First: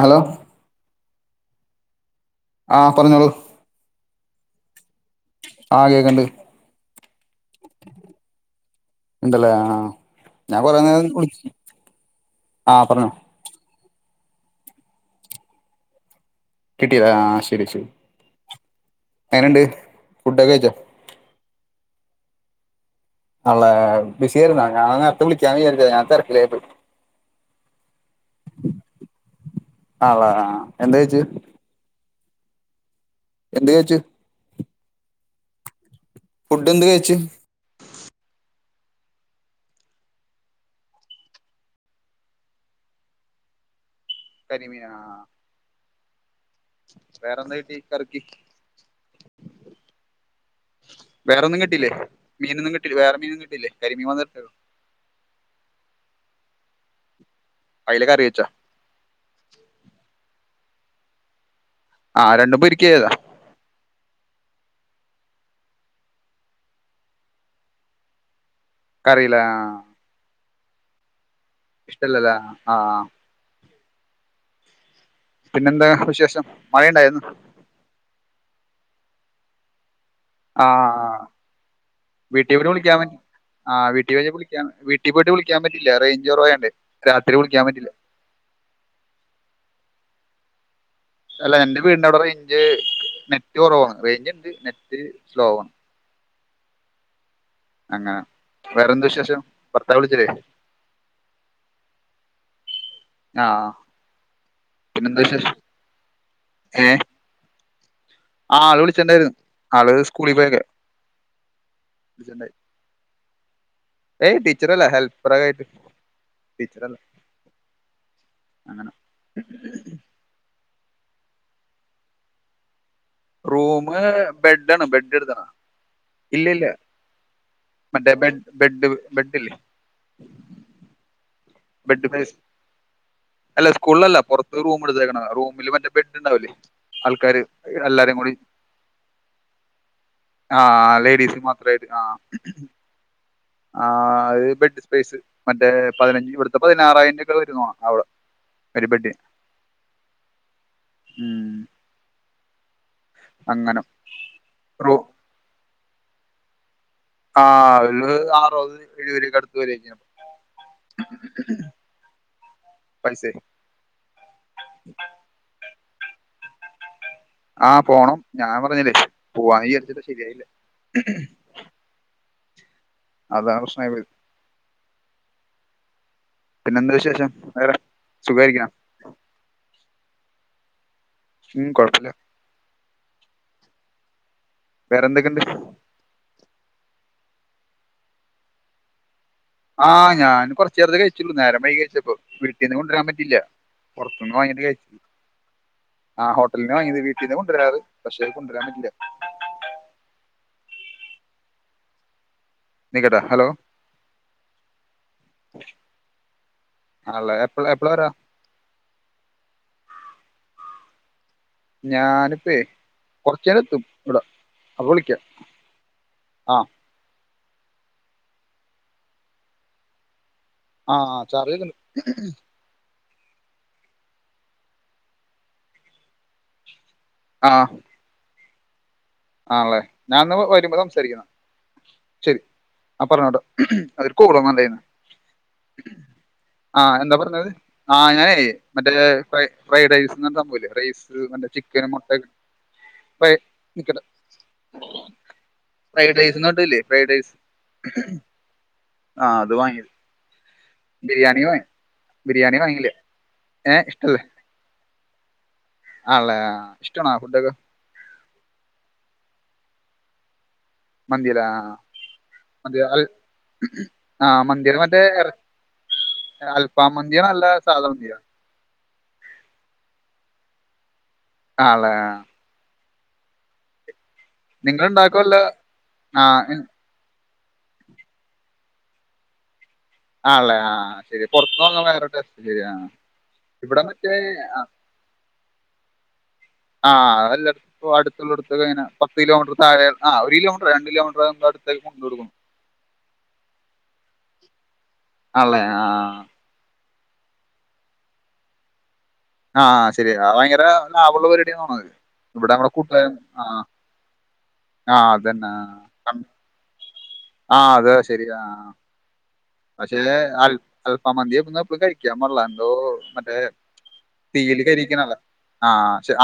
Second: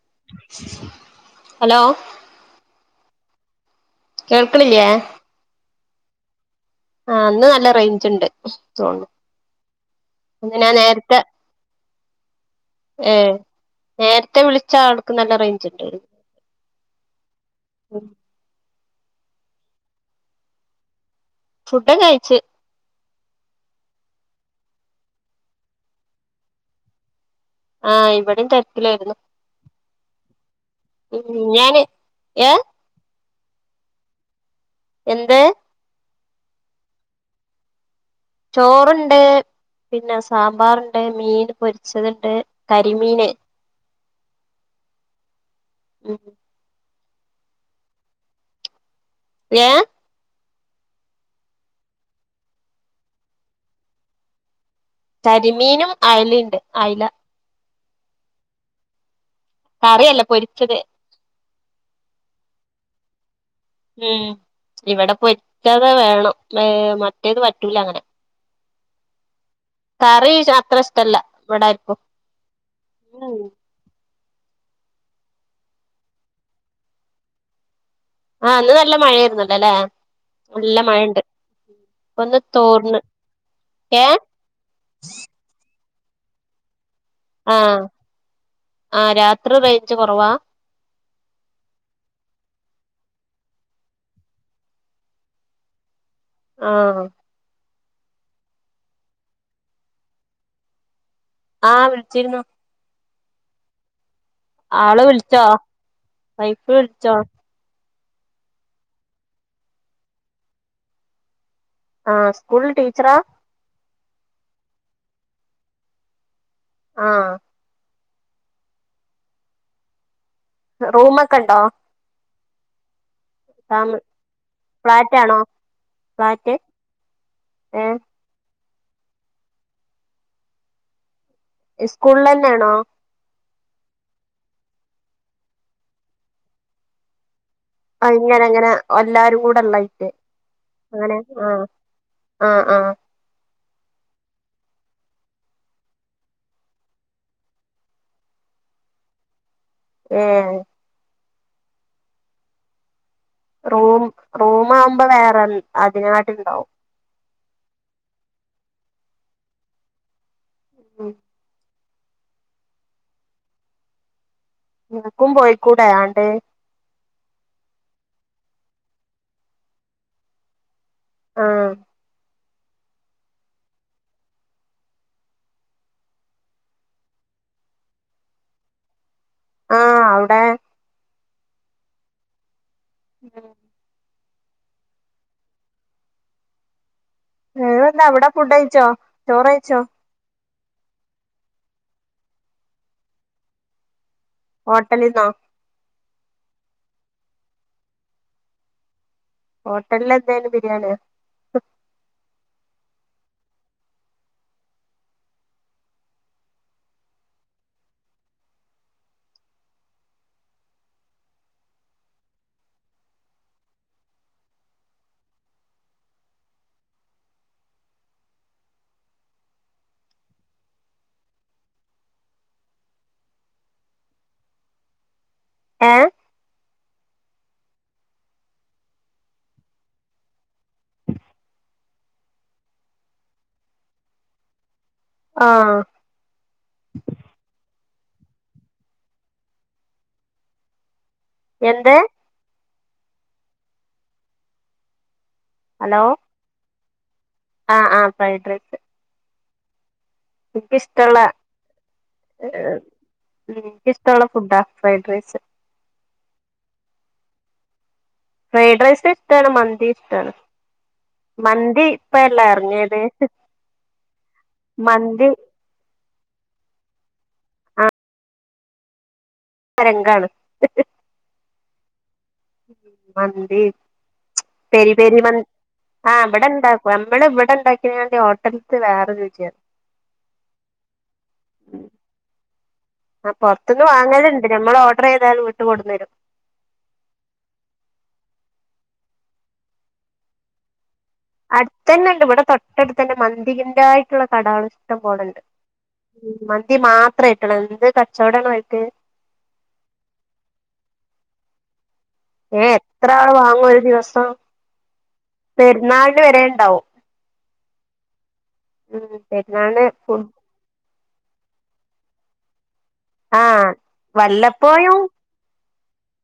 Hello. Hello ആഹ് പറഞ്ഞോളൂ. കേൾക്കണില്ലേ? ആഹ് കേക്കണ്ട്. ആഹ് ഇന്ന് നല്ല റേഞ്ച്ണ്ട്. തോന്നണു. ഇണ്ട്ല്ലേ. ആഹ്ഹാ ഞാൻ കൊറേ നേരം വിളിച്ചു ആഹ് പറഞ്ഞോ. ഏ നേരത്തെ വിളിച്ച ആൾക്ക് നല്ല റേഞ്ചിണ്ട്. കിട്ടിയോ? ആഹ് ശരി ശരി. എങ്ങനെണ്ട് ഫുഡൊക്കെ കഴിച്ചോ? ഫുഡ് കയിച്ച്. ആൺള്ളേ. ബിസി ആയിരുന്നാ ഞാൻ നേരത്തെ വിളിക്കാന്നാ വിചാരിച്ചേ. ഞാൻ തിരക്കിലായിപ്പോയി. ആഹ് ഇവിടെയും തിരക്കിലായിരുന്നു. ആണല്ലേ ആ എന്ത് കഴിച്ച് ഉം ഞാന് ഏഹ്? എന്ത് കഴിച്ചു. എന്ത്? ഫുഡെന്ത് കഴിച്ചു? ചോറുണ്ട്. പിന്നെ സാമ്പാറ്ണ്ട്. മീൻ പൊരിച്ചത്ണ്ട്. കരിമീന്. കരിമീനാ ആഹ് ഉം വേറെന്താ കിട്ടി കറിക്ക്? ഏഹ്? വേറൊന്നും കിട്ടിയില്ലെ? മീനൊന്നും കിട്ടിയില്ലെ? വേറെ മീനൊന്നും കിട്ടിയില്ലെ? കരിമീൻ മാത്രാ കിട്ടിയൊള്ളു? കരിമീനും അയലേണ്ട്. അയല. അയല കറിവെച്ചാ? കറിയല്ല. പൊരിച്ചത്. ആഹ് രണ്ടും പൊരിക്കാ ചെയ്തേ? ഉം ഇവിടെ പൊരിച്ചത് വേണം. മേ മറ്റേത് പറ്റൂല അങ്ങനെ. കറീല്ലെ ആഹ് കറി അത്ര ഇഷ്ടല്ല. ഇവിടെ ആർക്കും ഇഷ്ടല്ലല്ല. ആ ആഹ് ഉം പിന്നെന്താ വിശേഷം? മഴ ഇണ്ടായാ ഇന്ന്? ആഹ് ഇന്ന് നല്ല മഴയായിരുന്നല്ലെ അല്ലേ? നല്ല മഴേണ്ട്. വീട്ടിപോയിട്ട് വിളിക്കാമേ. ആഹ് ഏ വീട്ടി വിളിക്കാ വീട്ടി പോയിട്ട് വിളി ക്കാൻ പറ്റില്ല റേഞ്ചൊറവായോണ്ടെ ആഹ് ആഹ് രാത്രി റേഞ്ച് കൊറവാ അല്ല എന്റെ വീടിന്റവടെ റേഞ്ച് നെറ്റ് കൊറവാ റേഞ്ചിണ്ട് നെറ്റ് സ്ലോവാ ആഹ് അങ്ങനെ വേറെന്ത വിശേഷം ഭർത്താവ് വിളിച്ചില്ലേ ആഹ് വിളിച്ചിരുന്നു ആഹ് ആള് വിളിച്ചോ വൈഫ് വിളിച്ചോ ആഹ് ആള് വിളിച്ചിട്ടണ്ടാര്ന്ന് ആള് സ്കൂളിൽ പോയെക്ക ആഹ് സ്കൂള് ടീച്ചറ ഏയ് ടീച്ചറല്ല ഹെൽപ്പറക്കാട്ട് ടീച്ചറല്ല ആഹ് അങ്ങന റൂമക്കണ്ടോ റൂമ് ഫാമ് ബെഡണ് ഫ്ലാറ്റ് ബെഡ് ആണോ എടുത്തണം ഫ്ലാറ്റ് ഇല്ലല്ല ഏഹ് മറ്റേ ബെഡ് ബെഡ് ബെഡില്ലെ ബെഡ് സ്കൂളിൽ പേസ് തന്നെയാണോ അല്ല ഉസ്കൂള്ളല്ല പൊറത്ത് റൂം എടുത്തേക്കണ റൂമില് മറ്റെ ബെഡിണ്ടാവില്ലേ ആൾക്കാര് എല്ലാരും അയ് കൂടി ഇങ്ങനെ അങ്ങനെ എല്ലാരും കൂടെ ഇള്ളായിട്ട് ആഹ് ലേഡീസ് മാത്രായിട്ട് ആഹ് ആഹ് അത് ബെഡ് സ്പേസ് മറ്റേ പതിനഞ്ച് ഇവിടുത്തെ പതിനാറായിരന്റൊക്കെ വരുനോണെ അവടെ ഒരു ബെഡിന് ഏഹ് ഉം അങ്ങനെ റൂം റൂ റൂമാവമ്പ വേറെ അതിനാട്ടിണ്ടാവും ആഹ് ഒരു ആറോത് എഴുപരൂക്കെ അടുത്ത് വരുവാരിക്കും ഉം പൈസേ നിനക്കും പൊയ്ക്കൂടെ ആണ്ട് ആഹ് പോണം ഞാൻ പറഞ്ഞില്ലെ പൂവാന്ന് വിചാരിച്ചിട്ട ശരിയായില്ല ആഹ് അതാ പ്രശ്നായി പോയെ പിന്നെന്താ വിശേഷം വേറെ സുഖാരിക്കണ ആഹ് അവ്ടെ ഉം കൊഴപ്പില്ല ഉം വേറെന്തൊക്കിണ്ട് വേറെന്താ അവിടെ ഫുഡ്ഡഴിച്ചോ ആഹ് ഞാന് കൊറച്ചേരത്തെ കഴിച്ചുള്ളു നേരം വയ്കിയ കഴിച്ചിപ്പം വീട്ടിന്ന് കൊണ്ടുരാൻ പറ്റില്ല പൊറത്ത്ന്ന് വാങ്ങിട്ട് കഴിച്ചു ഹോട്ടലിന്നോ ആഹ് ഹോട്ടലിന്ന വാങ്ങീത് വീട്ടീന്ന് കൊണ്ടുരാറ് പക്ഷെ കൊണ്ടരാൻ പറ്റില്ല ഹോട്ടലിൽ എന്തേനു ബിരിയാണിയ നിക്ക്ട്ടാ ഹലോ അള്ള എപ്പള എപ്പളരാ ഞാനിപ്പേ കൊറച്ചേര എത്തും ഇവട അപ്പ വിളിക്ക ആഹ് ചാർജിക്കണ്ട് ഏഹ് ആഹ് ആണളേ ഞാനന്ന വരുമ്പ സംസാരിക്കാന്ന ശരി ആഹ് പറഞ്ഞോട്ടൊ അയൊരു കോള് വന്നുണ്ടാര്ന്ന് ആഹ് ആഹ് എന്താ പറഞ്ഞത്? ആഹ് ഞാനേയ് മറ്റേ ഫ ഫ്രൈഡ് റൈസ് പറഞ്ഞ സംഭവല്ലേ റൈസ്. [unintelligible] ചിക്കനും എന്ത് മുട്ടയും ഒക്കെട്ട് [unintelligible] ഫ്രൈഡ് റൈസ്ന്ന് പറഞ്ഞിട്ടില്ലേ ഫ്രൈഡ് റൈസ്. ആഹ് ആഹ് ഫ്രൈഡ് റൈസ്. ആഹ് അത് വാങ്ങി ഇക്കിഷ്ടള്ള. ബിരിയാണി ബിരിയാണി ഏഹ് വാങ്ങിയില്ല ഏഹ് എനിക്കിഷ്ടള്ള ഫുഡാ ഫ്രൈഡ് റൈസ്. ആണല്ലെ? ഇഷ്ടാണോ ഫുഡൊക്കെ? ഫ്രൈഡ് റൈസ് ഇഷ്ടാണ് മന്തി ഇഷ്ടാണ്. മന്തിലേ ആഹ് മന്തി ഇപ്പല്ല മന്തി ഇറങ്ങിയത് അൽ ആ മന്തി മറ്റേ എർ അൽഫാ മന്തിയാ അല്ല അതാ സാധാ മന്തിയാ? തരംഗാണ്. ആണല്ലെ? മന്തി നിങ്ങൾ പെരി പെരി ഉണ്ടാക്കുമല്ലോ മന്തി ആ ആഹ് ഉവിടെണ്ടാ ക്കും നമ്മള് ഇവിടെ ഉണ്ടാക്കിങ്ങാണ്ട് ഹോട്ടലിത്തെ വേറെ രുചിയാണ്. ആണല്ലെ ആ ശരി പൊറത്ത്ന്ന് വാങ്ങുമ്പോൾ വെറൊരു ടേസ്റ്റ് ശെരിയാ ആ പുറത്ത്ന്ന് വാങ്ങലുണ്ട് നമ്മള് ഓർഡർ ചെയ്താല് വീട്ട് കൊണ്ടു വരും. ആഹ് അതല്ല അട്ത്ത് ഇപ്പ അടുത്തുള്ളടുത്തത്ത് അനെ പത്ത് കിലോമീറ്റർ താഴെ ആ ഒരു കിലോമീറ്റർ രണ്ട് കിലോമീറ്റർ. അടുത്തേക്ക് കൊണ്ടു അടുത്തെന്നെ ഉണ്ട് കൊടുക്കും ഇവിടെ തൊട്ടടുത്ത് തന്നെ മന്തിന്റ തായിട്ടുള്ള കടാള് ഇഷ്ടം പോലണ്ട് ആണല്ലേ ആ മന്തി മാത്രം ആയിട്ടുള്ള എന്ത്‌ കച്ചവടാണോൽക്ക് ആഹ് ശരിയാ അത് ഭയങ്കര ലാഭള്ള പരിപാടിയ തോന്ന്ണത്. ഇവിടെ ഏ നമ്മളെ എത്ര കൂട്ടുകാരൻ ആള് ആ വാങ്ങും ഒരു ദിവസം ആഹ് അതന്നെ പെരുന്നാളിന് ആഹ് വരെ ഉണ്ടാവും [unintelligible] ആഹ് അതെ ശരിയാ. പെരുന്നാൾ. പക്ഷെ അൽഫാ മന്തി എപ്പളും കഴിക്കാൻ പാടില്ല എന്തോ? മറ്റേ ആഹ് തീയിൽ വല്ലപ്പോഴും കരീക്ക്ണതല്ലേ ആ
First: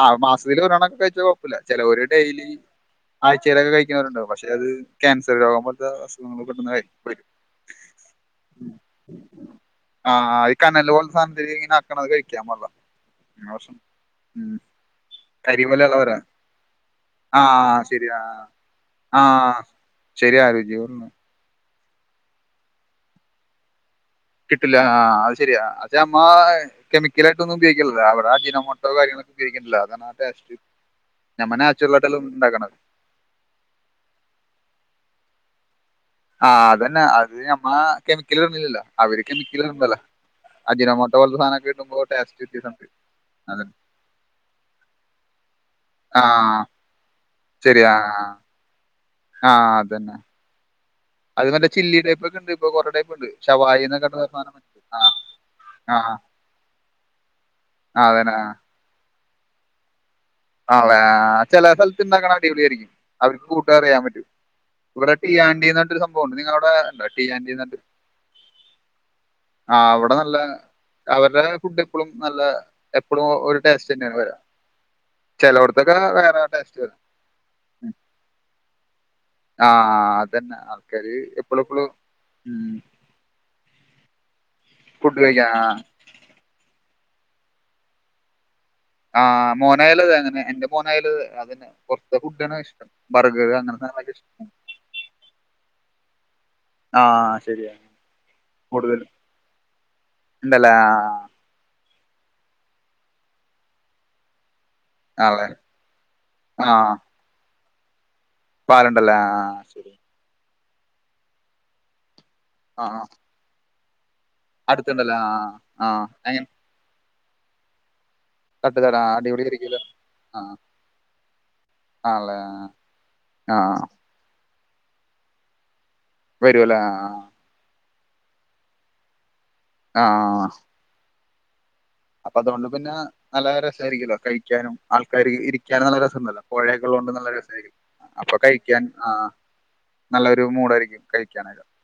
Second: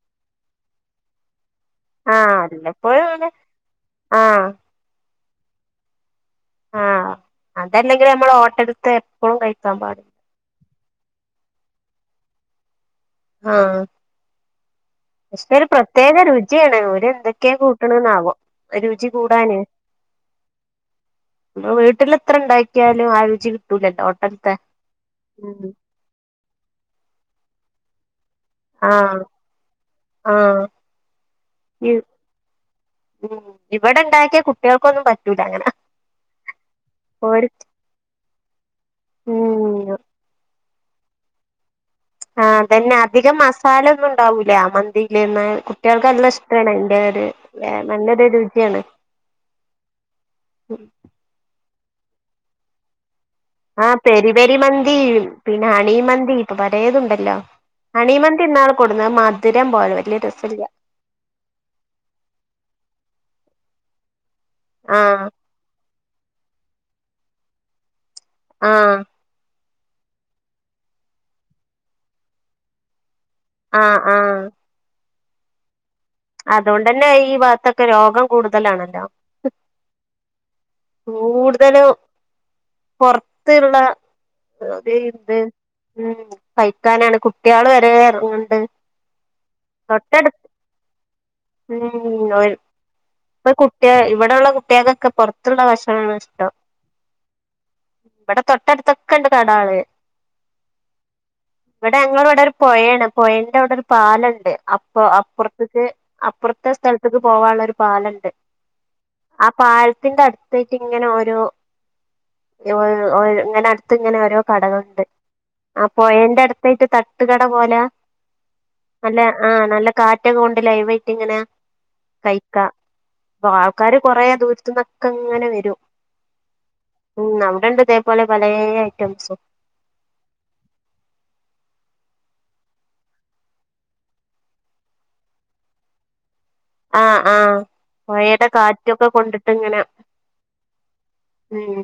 ആ മാസത്തിൽ ഒരു തവണൊക്കെ കഴിച്ച. കൊഴപ്പില്ല ചിലര് ആഹ് ഡെയിലി വല്ലപ്പോഴും ആണ് ആഴ്ചയിലൊക്കെ കഴിക്കുന്നവരുണ്ടാവും പക്ഷെ ആഹ് അത്. ക്യാൻസർ രോഗം പോലത്തെ അസുഖങ്ങൾ പെട്ടെന്ന് [unintelligible] അതല്ലെങ്കിലും നമ്മൾ ഹോട്ടൽത്തെ എപ്പളും കഴിക്കാൻ പാടില്ല. ആ ഈ കനല് പോലെ സാധനത്തില് ഇങ്ങനെ ആക്കണത് കഴിക്കാൻ പാടില്ല [unintelligible] പക്ഷേ കരി ഒരു പോലെ ഉള്ളവരാ പ്രത്യേക രുചിയാണ് ഓര് എന്തൊക്കെയാണ് ആഹ് കൂട്ട്ണ ശരിയാ ആവോ? രുചി കൂടാന്. ആഹ് ശരിയാ രുചി. വീട്ടിൽ എത്ര ഉണ്ടാക്കിയാലും ആ രുചി. കിട്ടുലട്ടോ ഹോട്ടൽ. കിട്ടുല്ല ആഹ് അത് ശരിയാ അത് നമ്മ കെമിക്കലായിട്ടൊന്നും ഉപയോഗിക്കിണിലല്ലോ അവിടെ അജിനാമോട്ടോ. മോട്ടോ ആഹ് കാര്യങ്ങളൊക്കെ ഉപയോഗിക്ക്ണ്ലെ അതാണ് ആ ടേസ്റ്റ് ആഹ് നമ്മൾ ഇ നാച്ചുറൽ ആയിട്ടലേ ഉണ്ടാക്ക്ണത്. ഉം ഇവിടെ ഉണ്ടാക്കിയ കുട്ടികൾക്കൊന്നും പറ്റൂല അങ്ങനെ. ആഹ് അതന്നെ അത് ഓര് ഞമ്മ കെമിക്കൽ ഇട്ടുന്നില്ലല്ലോ അവര് കെമിക്കല് ഉം ഇട്ണ്ടല്ലോ? അജിനോമോട്ടോ പോലത്തെ സാനൊക്കെ ഇടുമ്പൊ. ആഹ് അതന്നെ അധികം മസാല ഒന്നും ഉണ്ടാവൂല ആ മന്തിയിലെന്നെ കുട്ടികൾക്ക് ആ നല്ല ഇഷ്ടാണ് അതിന്റ ഒര്. വേ നല്ലൊരു രുചിയാണ്. ആഹ് അതന്നെ. അത് മറ്റേ ചില്ലി ടൈപ്പ് ഒക്കെണ്ട് ഇപ്പൊ കൊറേ ടൈപ്പ് ഉണ്ട്. ഷവായി ആഹ് എന്നൊക്കെ പറഞ്ഞ പെരി സാധനം പെരി ഉണ്ട്. മന്തി ആ പിന്നെ ഹണി ആ മന്തി ഇപ്പൊ പലേതുണ്ടല്ലോ? ആ, അതന്നെ ഹണിമന്തി ആ. ഇന്നാൾ കൊടുന്നത് മധുരം പോലെ വലിയ രസല്ല. ആണലേ ചെലേ സ്ഥലത്ത് ഇണ്ടാക്കണ അടിപൊളി ആയിരിക്കും അവർക്ക് കൂട്ടറിയാൻ പറ്റും. ഇവിടെ ആഹ് ടിയാന്റിന്ന് പറഞ്ഞിട്ടൊരു സംഭവണ്ട് നിങ്ങളെ അവിടെണ്ട ടിയാന്റിന്ന് പറഞ്ഞിട്ട്? ആഹ് ആഹ് അവിടെ നല്ല അവരുടെ ഫുഡ് എപ്പളും നല്ല എപ്പളും ഒരു. ആഹ് ആഹ് ചെലോട്ത്തൊക്കെ വെ അതോണ്ടന്നെ ഈ ഭാഗത്തൊക്കെ രോഗം കൂടുതലാണല്ലോ ആഹ് അതന്നെ അ കൂടുതലും പൊർത്തിള്ള അത് ഫുഡ് ഇത് കഴിക്കാൻ ആ ഉം കഴിക്കാനാണ് കുട്ട്യാള് വരെ എർങ്ങിണ്ട് ആഹ് മോനായാലും അതെ അങ്ങനെ എന്റെ മോനായാലും അതന്നെ പൊർത്തെ ഉം ഫുഡാണ് ഇഷ്ടം ബർഗർ അങ്ങൻത്തെ സാനങ്ങളാരിക്കും ഇഷ്ട കുട്ട്യാകൊക്കെ പൊർത് ന്നുള്ള ഭക്ഷണാണിഷ്ടം ആ ശരിയാ ഇവിടെ തൊട്ടട്ത്തൊക്കെണ്ട് കടാള് ഇണ്ടലേ ഇവടെ ഞങ്ങളവടെ ഒരു പൊയേണ് പൊയന്റടൊരു പാലണ്ട് അപ് ഇപ്പൊ ആ, ആളെ അപ്പൊർത്തിക്ക് അപ്പൊർത്തെ സ്ഥൽത്തിക്ക് പോവാള്ളൊരു പാലണ്ട് പാലണ്ടല്ലേ ആഹ ആഹാ തിന്റെ അട്ത്തായിറ്റ്ങ്ങനെ ഓരോ ആ ആ. ഇങ്ങനെ അട്ത്ത്ങ്ങനെ ഓരോ കടകൾണ്ട് അടുത്തുണ്ടല്ലേ ആ ആ പൊയന്റട്ത്തായിട്ട് തട്ടുകട പോല തട്ടുകട നല്ല അടിപൊളി ആഹ് ആയിരിക്കുമല്ലോ നല്ല കാറ്റകെ ആ കൊണ്ട് ലൈവായ്റ്റിങ്ങനെ ആണല്ലേ കഴിക്ക അപ്പൊ ആ ആൾക്കാര് കൊറേ ദൂരത്ത്ന്നൊക്കെങ്ങനെ വെരും വെരൊലേ ആഹ് ഉം അവിടെ ഉണ്ട് ഇതേപോലെ പലേ ഐറ്റംസും അഹ ആഹ ആഹാ അപ്പതോണ്ട് പിന്നെ നല്ല രസായിരികുല്ലോ കഴിക്കാനും ആൾക്കാര് ഇരിക്കാനും നല്ല രസണ്ടല്ലോ പൊഴേക്കെള്ളോണ്ട് നല്ല രസായിരിക്കും പൊയേടെ കാറ്റൊക്കെ കൊണ്ടിട്ട്ങ്ങനെ നല്ലൊരു മൂടായിരിക്കും ഉം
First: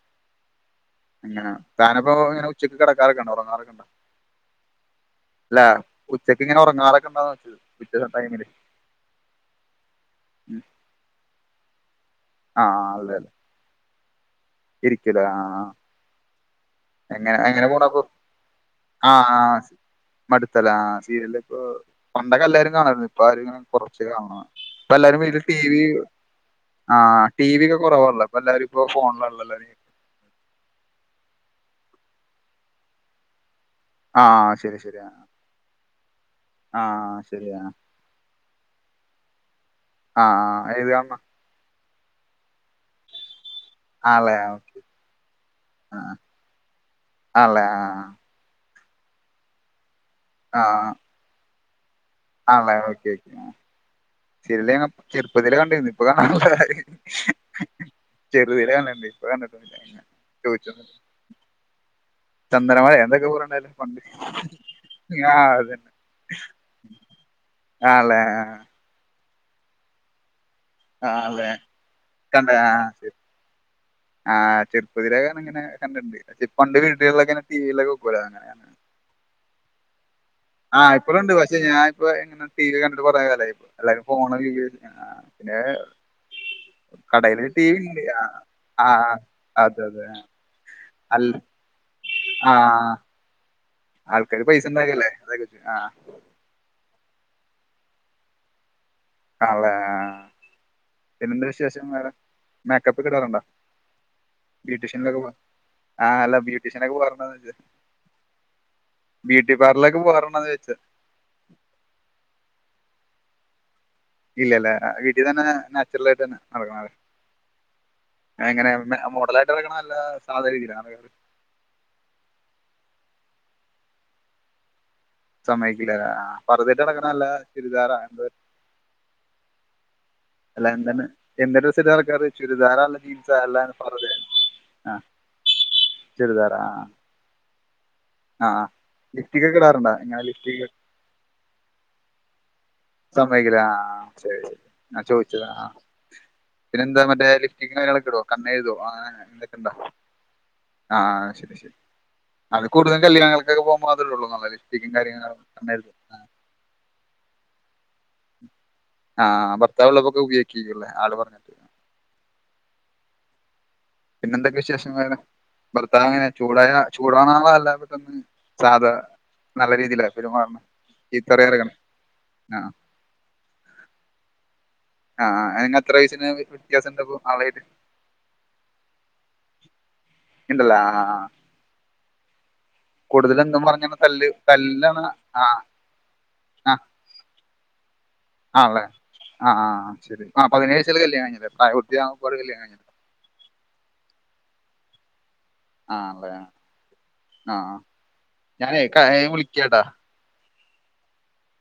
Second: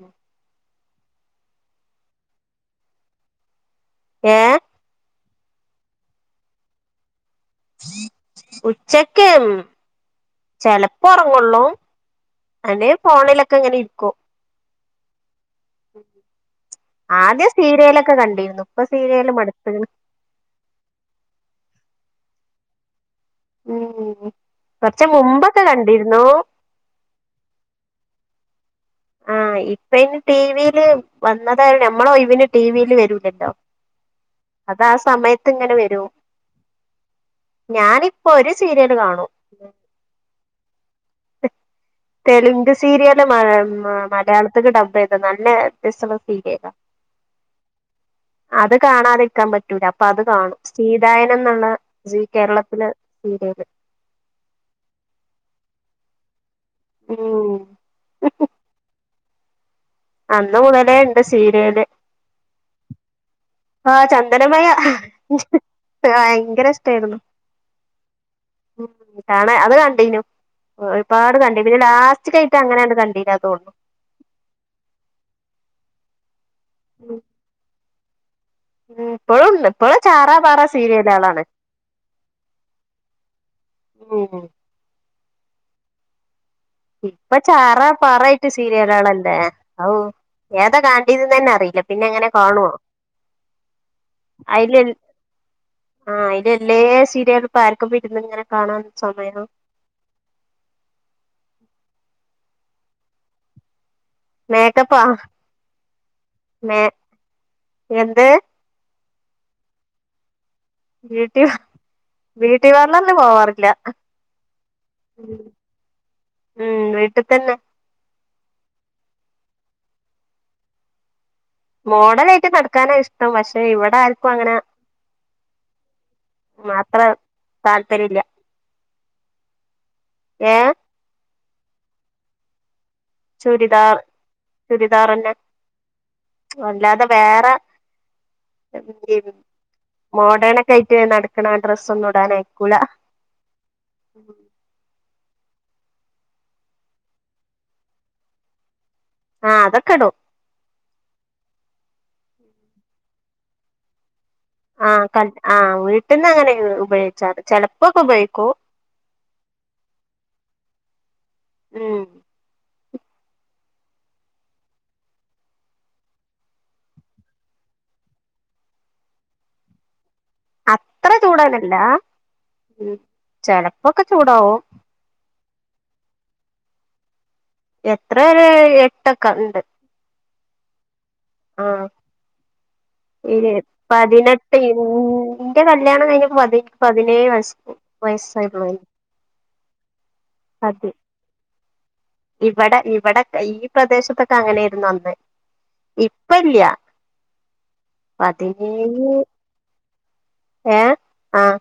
ഇങ്ങനെ താനപ്പോ ഇങ്ങനെ ഉച്ചക്ക് കിടക്കാറൊക്കെയുണ്ടോ ഉറങ്ങാറൊക്കെയുണ്ടോ? ഏഹ് അല്ല ഉച്ചക്ക്ങ്ങനെ ഒറങ്ങാറൊക്കെണ്ടോന് ഉച്ചക് ഉം. ചെലപ്പോ ഒറങ്ങൊള്ളൂ ആ ഏണ്ടേ ഫോണിലൊക്കെങ്ങനെ ഇര്ക്കും ഇര്ക്ക്യുലേ ആഹ് ആഹ ആദ്യം പോണപ്പൊ സീരിയലൊക്കെ കണ്ടിര്ന്നു ഇപ്പ സീരിയല് മടുത്തീണ് മടുത്തലെ ആഹ് സീരിയല്പ്പോ പണ്ടൊക്കെ എല്ലാരും കാണാര്ന്നു ഇപ്പാരുംങ്ങനെ കൊറച്ച് ഉം കാണാനാത്ത കൊറച്ച് ഇപ്പല്ലാരും വീട്ടില് ടി മുമ്പൊക്കെ വി കണ്ടിരുന്നു ആഹ് ടി വി ഒക്കെ കുറവാല്ലോ പ്പെല്ലാരുംപ്പോ ഫോ ആഹ് ഇപ്പയ്ന് ടിവില് വന്നതായ നമ്മളെ ഒയ് വിന് ടിവിൽ വെരൂലല്ലോ ആ ശരി അതാ ശരി സമയത്ത്ങ്ങനെ വെരും ആ ശരിയാ ഞാനി പ്പൊ ഒരു സീരിയല് കാണും ആഹ് ആഹ് അതേത് കാണെ? തെലുങ്ക് സീരിയല് മഴം ആഹ് ആണല്ലേ മലയാളത്തിക്ക് ഓക്കെ ഡബയ്ത നല്ല ആ രസള്ള സീരിയല ആണല്ലേ ആ അത് കാണാതിരിക്കാൻ പറ്റൂല അപ്പൊ അത് കാണും ആ സീതായനംന്ന്ള്ള സീ ആണല്ലേ കേരളത്തിലെ ഓക്കെ ഓക്കെ സീരിയല് സീരിയല് ഞങ്ങ ചെറുപ്പത്തില് കണ്ടിരുന്ന് ഇപ്പൊ കാണാറില്ല ഉം ചെറുതിലെ കണ്ടിട്ടുണ്ട് ഇപ്പ കണ്ടിട്ടൊന്നൂല്യ പിന്നെ അന്ന് മുതലേണ്ട് സീരിയല് ചന്ദനമയെ എന്തൊക്കെകൊറെണ്ടായ്ര്ന്ന് ആഹ് ചന്ദനമഴ ഭയങ്കര ഇഷ്ടായിരുന്നു ആല്ലേ ആഹ് മ് ഇഷ്ട്ടാണ് അത് കണ്ടീനു ഒരുപാട് ആല്ലേ കണ്ടീന് പിനെ ലാസ്റ്റ് കയിട്ട് അങ്ങനെയാണ് കണ്ടീല തോന്നുന്നു ആഹ് ചെുപ്പതി ഇങ്ങനെ കണ്ടിണ്ട് ഇതി പ്പണ്ട് വീട്ടങ്ങനെ ടി വിയിലക്കെ വെക്കോലോ അങ്ങനെയ ഉം പ്പളുണ്ട് ഇപ്പോൾ ചാറാപാറ ആഹ്പ്പഴുണ്ട് പക്ഷെ ഞാനിപ്പ ഇങ്ങനെ ടി വി കണ്ടി ട്ട് കുറെ കല ഇപ്പൊ എല്ലാരും ഫോൺ ഉം ഏ ഇപ്പൊ ചാറാ പാറായിട്ട് ആ സീരിയലാളല്ലേ അതെ ഔ അതെ ഏതാ അല്ല കണണ്ടീന്ന ന്നെ അറിയില്ല പിന്നെ എങ്ങനെ കാണോ ആൾക്കാാര് പൈസ ഉണ്ടകല്ലേ അതു ആ ല്ലേ സീരിയൽ ഇപ്പ ആർക്കും വരുന്ന ങ്ങനെ കാണാൻ സമയം ആല്ലേ പിന്നെന്ത്‌ വിശേഷം വേറെ മേക്കപ്പ് കിടാറുണ്ടോ മേക്കപ്പാ ആഹ് അല്ല മേ ബ്യൂട്ടീഷ്യൻ ഒക്കെ പോവാറുണ്ടോന്നോയിച്ചേ എന്ത് ബ്യൂട്ടി പാർലേക്ക് പോവാറുണ്ടോന്നോയ്ച്ചേ ബീട്ട ബീട്ടി പാർലൊ ന്നും പോവാറില്ല ഇല്ലല്ല വീട്ടിൽ തന്നെ നാച്ചുറൽ ആയിട്ട് തന്നെ നടക്കണ ഉം വീട്ടിൽ തന്നെ എങ്ങനെ മോഡല ആയിട്ട് ഇറങ്ങ ണ നല്ല സാദാ യിലാ ആളുകള് മോഡലയിട്ട് നടക്കാനാ ഇഷ്ടം പക്ഷെ ഇവിടെ ആർക്കും അങ്ങനെ സമ്മയ്ക്കില്ലല്ലേ ആഹ് പറുദയിട്ട് അത്ര നടക്കുന്ന നല്ല ചുരിദാരാ താല്പര്യം എന്ത ഇല്ല ഏ അല്ല എന്താണ് എന്തഡ്രസ്സിട്ട് നട ക്കാർ ചുരിദാറാല്ണ് ൻസ ല്ലന ചുരിദാർ പർതെ ആഹ് ചിരിദാര അത വേറെ ലിപ്സ്റ്റിക് ഒക്കെ ഇടാറുണ്ടോ? ഇങ്ങനെ മോഡേൺ ലിപ്സ്റ്റിക് ഒക്കെ ആയിട്ട് നടക്കണ ഡ്രസ്സ ഒന്നുംടാനയിക്കൂല സമയക്കില്ല ആഹ് ശരി ശരി ഞാൻ ചോദിച്ചത ആ പിന്നെ എന്താ മറ്റേ ലിഫ്റ്റിക്ക് ളൊക്കെ ഇടോ കണ്ണേ ഴുതോ അങ്ങന എന്തൊക്കെ ആഹ് ണ്ടോ അതൊക്കെ ഇടും ആഹ് ശരി ശരി അത് കൂടുതൽ കല്യാണങ്ങൾക്കൊക്കെ പോകുമ്പോ മാത്രേ ഇടുള്ളൂ ല്ലേ ആഹ് ക ആഹ് വീട്ടിൽന്ന് അങ്ങനെ ഉപയോഗിച്ചാറ് ചെലപ്പോൊക്കെ ഉപയോഗിക്കൂ ആഹ് ഭർത്താവവിള്ളപ്പൊക്കെ ഉപയോഗിക്കുള്ളേ ആള് പറഞ്ഞു ഉം പിന്നെ എന്തൊക്കെ വിശേഷ ഭർത്താവ് ങ്ങനെ ചൂടായ ചൂടോണാളാ അല്ല പെട്ട സാധാ നല്ല രീതിയില അത്ര ചൂടാന ല്ല ചെലപ്പൊക്കെ ചൂടാവും ആഹ് എത്ര വയസിന് വ്യത്യാസം ഉണ്ട ആളയില് എട്രെ എട്ടൊക്കെ ഉണ്ട് ണ്ട് ല്ല ആഹ് ആഹ് ഇ കൂടുതലെന്തും പറഞ്ഞാണ് തല്ല് തല്ലാണ് ആഹ് പതിനെട്ടന്റെ ക ണം ക പ പതിനേഴ വയസ് വയസ്സ് ആണല്ലെ ആഹ് ആഹ് ശരി ആഹ് അതെ പതിനാഴ്ചല് കല്യാണകഴി ച്ചല്ലേ ഇപ്പരും ഇവിടെ ഇവിടെ ഈ പ്രദേശത്തൊക്കെ അങ്ങനൊയിരുന്നു അന്ന് ആഹല്ലേ ഇപ്പ ഇല്ല ആഹ് ഞാനേ വിളിക്കാട്ടാ ഏ ആഹ്